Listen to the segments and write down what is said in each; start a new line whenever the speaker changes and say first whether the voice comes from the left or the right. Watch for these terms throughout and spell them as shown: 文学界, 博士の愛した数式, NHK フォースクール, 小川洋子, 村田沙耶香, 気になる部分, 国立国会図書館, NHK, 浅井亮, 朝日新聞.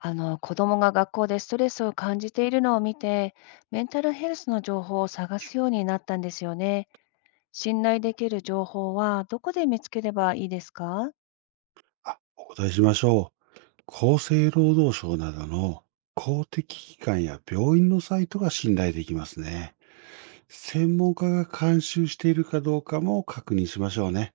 left: あの子供が学校でストレスを感じているのを見て、メンタルヘルスの情報を探すようになったんですよね。信頼できる情報はどこで見つければいいですか？
right: あ、お答えしましょう。厚生労働省などの公的機関や病院のサイトが信頼できますね。専門家が監修しているかどうかも確認しましょうね。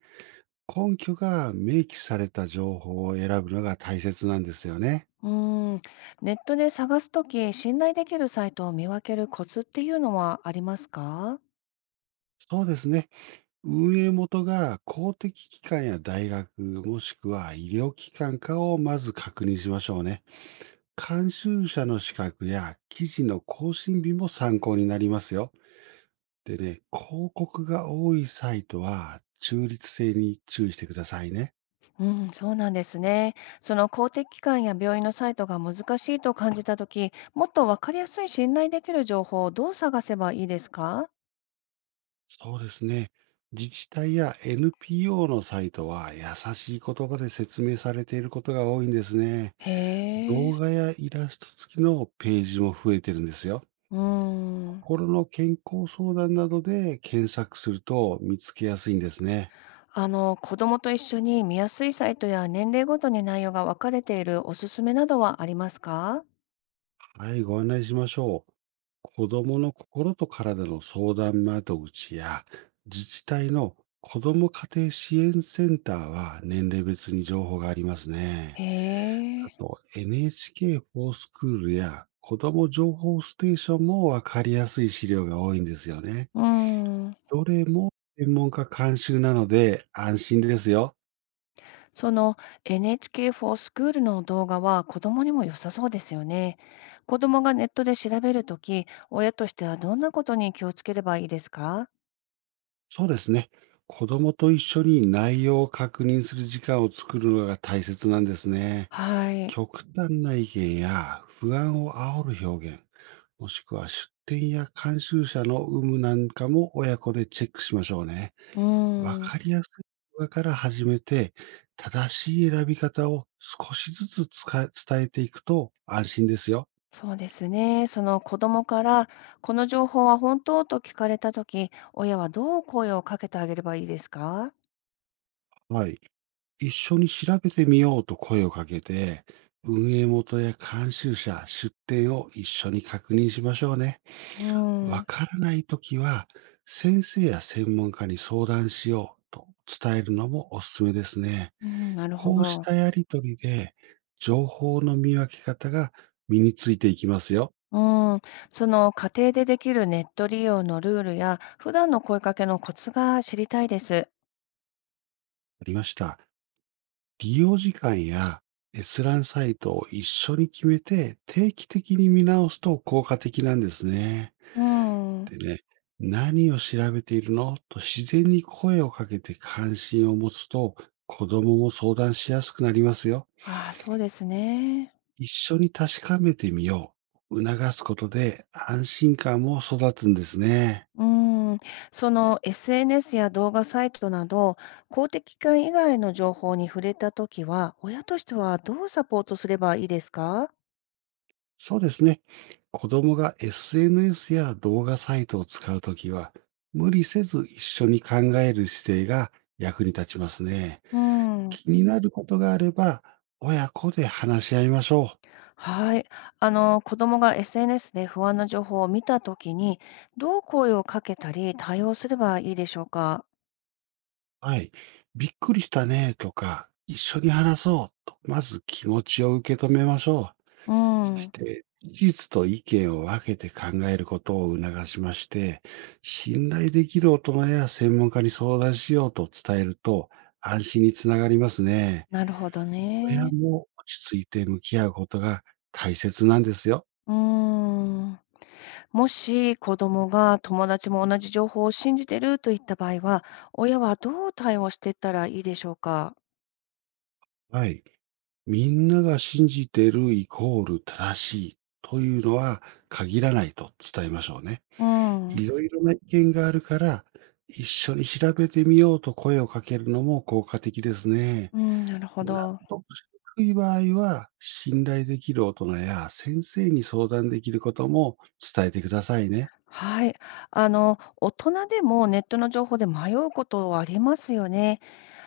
right: 根拠が明記された情報を選ぶのが大切なんですよね。
left: うーん、ネットで探すとき、信頼できるサイトを見分けるコツっていうのはありますか？
right: そうですね。運営元が公的機関や大学、もしくは医療機関かをまず確認しましょうね。監修者の資格や記事の更新日も参考になりますよ。でね、広告が多いサイトは中立性に注意してくださいね。
left: うん、そうなんですね。その公的機関や病院のサイトが難しいと感じたとき、もっとわかりやすい信頼できる情報をどう探せばいいですか？
right: そうですね。自治体や NPO のサイトは優しい言葉で説明されていることが多いんですね。
left: へ
right: 動
left: え、
right: 画やイラスト付きのページも増えてるんですよ。
left: うーん。
right: 心の健康相談などで検索すると見つけやすいんですね。
left: 子供と一緒に見やすいサイトや年齢ごとに内容が分かれているおすすめなどはありますか？
right: はい、ご案内しましょう。子どもの心と体の相談窓口や自治体の子ども家庭支援センターは年齢別に情報があります
left: へ
right: ね。あ
left: え、
right: と NHK フォースクールや子ども情報ステーションもわかりやすい資料が多いんですよね。
left: うーん、
right: どれも専門家監修なので安心ですよ。
left: その NHKフォースクールの動画は子供にも良さそうですよね。子供がネットで調べるとき、親としてはどんなことに気をつければいいですか？
right: そうですね。子どもと一緒に内容を確認する時間を作るのが大切なんですね。
left: はい。
right: 極端な意見や不安を煽る表現、もしくは出典や監修者の有無なんかも親子でチェックしましょうね。
left: う
right: わ
left: ーん、
right: かりやすい言葉から始めて、正しい選び方を少しずつ使え伝えていくと安心ですよ。
left: そうですね。その子供から、この情報は本当と聞かれたとき、親はどう声をかけてあげればいいですか？
right: はい。一緒に調べてみようと声をかけて、運営元や監修者、出典を一緒に確認しましょうね。
left: うー
right: わ
left: ん。
right: からないときは、先生や専門家に相談しようと伝えるのもおすすめですね。
left: うん、なるほ
right: こうし
left: ど。
right: たやりとりで、情報の見分け方が身についていきますよ。
left: うん、その家庭でできるネット利用のルールや、普段の声かけのコツが知りたいです。
right: ありました。利用時間や閲覧サイトを一緒に決めて、定期的に見直すと効果的なんですね。
left: うん、
right: でね、何を調べているのと自然に声をかけて関心を持つと、子供も相談しやすくなりますよ。
left: ああ、そうですね。
right: 一緒に確かめてみよう。促すことで安心感も育つんですね。
left: うん、その SNS や動画サイトなど、公的機関以外の情報に触れたときは、親としてはどうサポートすればいいですか？
right: そうですね。子供が SNS や動画サイトを使うときは、無理せず一緒に考える姿勢が役に立ちますね。
left: うん、
right: 気になることがあれば、親子で話し合いましょ
left: はい。子供が SNS で不安な情報を見たときに、どう声をかけたり対応すればいいでしょうか？
right: う。はい。びっくりしたねとか、一緒に話そうと、まず気持ちを受け止めましょ
left: う
right: う。そし
left: ん、
right: て、事実と意見を分けて考えることを促しまして、信頼できる大人や専門家に相談しようと伝えると、安心につながりますね。
left: なるほど
right: 親
left: ね。
right: も落ち着いて向き合うことが大切なんですよ。
left: うん。もし子供が友達も同じ情報を信じてるといった場合は、親はどう対応していったらいいでしょうか？
right: はい。みんなが信じてるイコール正しいというのは限らないと伝えましょうね。
left: うん。
right: いろいろな意見があるから、一緒に調べてみようと声をかけるのも効果的ですね。
left: うん、なるほ
right: 納
left: ど。
right: 得しにくい場合は、信頼できる大人や先生に相談できることも伝えてくださいね。
left: はい。大人でもネットの情報で迷うことはありますよね。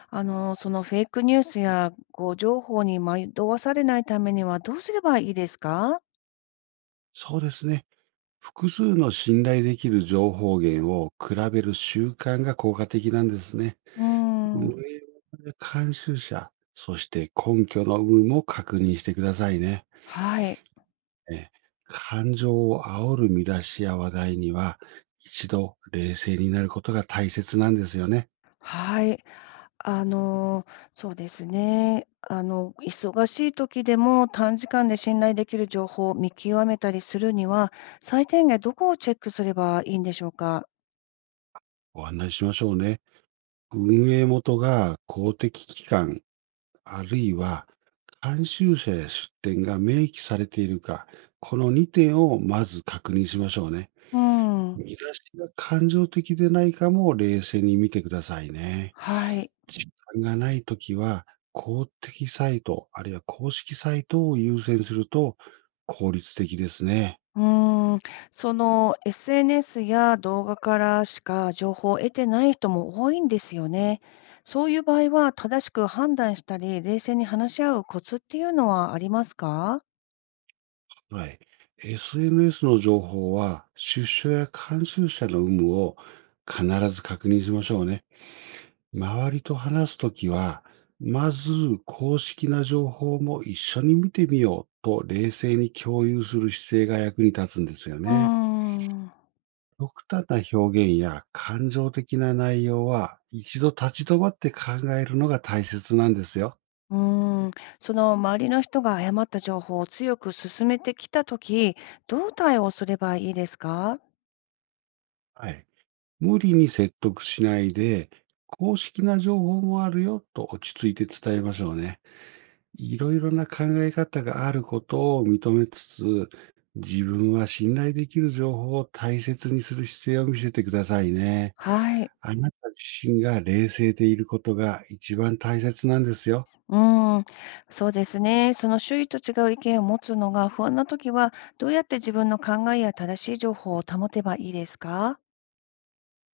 left: そのフェイクニュースや誤情報に惑わされないためにはどうすればいいですか？
right: そうですね。複数の信頼できる情報源を比べる習慣が効果的なんですね。
left: う
right: 運
left: ん。
right: 営監修者、そして根拠の有無も確認してくださいね。
left: はい。
right: え感情を煽る見出しや話題には、一度冷静になることが大切なんですよね。
left: はい。あの、そうですね。忙しい時でも短時間で信頼できる情報を見極めたりするには、最低限どこをチェックすればいいんでしょうか？
right: ご案内しましょうね。運営元が公的機関、あるいは監修者や出典が明記されているか、この2点をまず確認しましょうね。
left: うーん、
right: 見出しが感情的でないかも冷静に見てくださいね。
left: はい。
right: 時間がないときは、公的サイト、あるいは公式サイトを優先すると効率的ですね。
left: うーん、その SNS や動画からしか情報を得てない人も多いんですよね。そういう場合は、正しく判断したり、冷静に話し合うコツっていうのはありますか？
right: はい。SNS の情報は、出所や監修者の有無を必ず確認しましょうね。周りと話すときは、まず公式な情報も一緒に見てみようと冷静に共有する姿勢が役に立つんですよ
left: うー
right: ね。
left: ん。
right: 極端な表現や感情的な内容は一度立ち止まって考えるのが大切なんですよ。
left: うーん、その周りの人が誤った情報を強く勧めてきたとき、どう対応すればいいですか？
right: はい。無理に説得しないで、公式な情報もあるよと落ち着いて伝えましょうね。いろいろな考え方があることを認めつつ、自分は信頼できる情報を大切にする姿勢を見せてくださいね。
left: はい。
right: あなた自身が冷静でいることが一番大切なんですよ。
left: うーん、そうですね。その周囲と違う意見を持つのが不安なときは、どうやって自分の考えや正しい情報を保てばいいですか？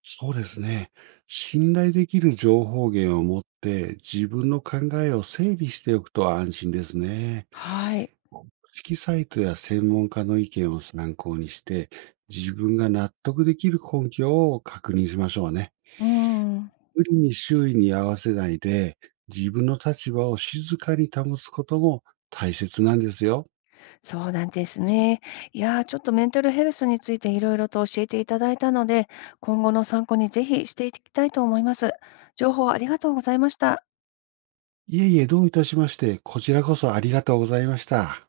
right: そうですね。信頼できる情報源を持って自分の考えを整理しておくと安心ですね。
left: はい。
right: 公式サイトや専門家の意見を参考にして、自分が納得できる根拠を確認しましょうね。
left: うーん、
right: 無理に周囲に合わせないで、自分の立場を静かに保つことも大切なんですよ。
left: そうなんですね。いやー、ちょっとメンタルヘルスについていろいろと教えていただいたので、今後の参考にぜひしていきたいと思います。情報ありがとうございました。
right: いえいえ、どういたしまして、こちらこそありがとうございました。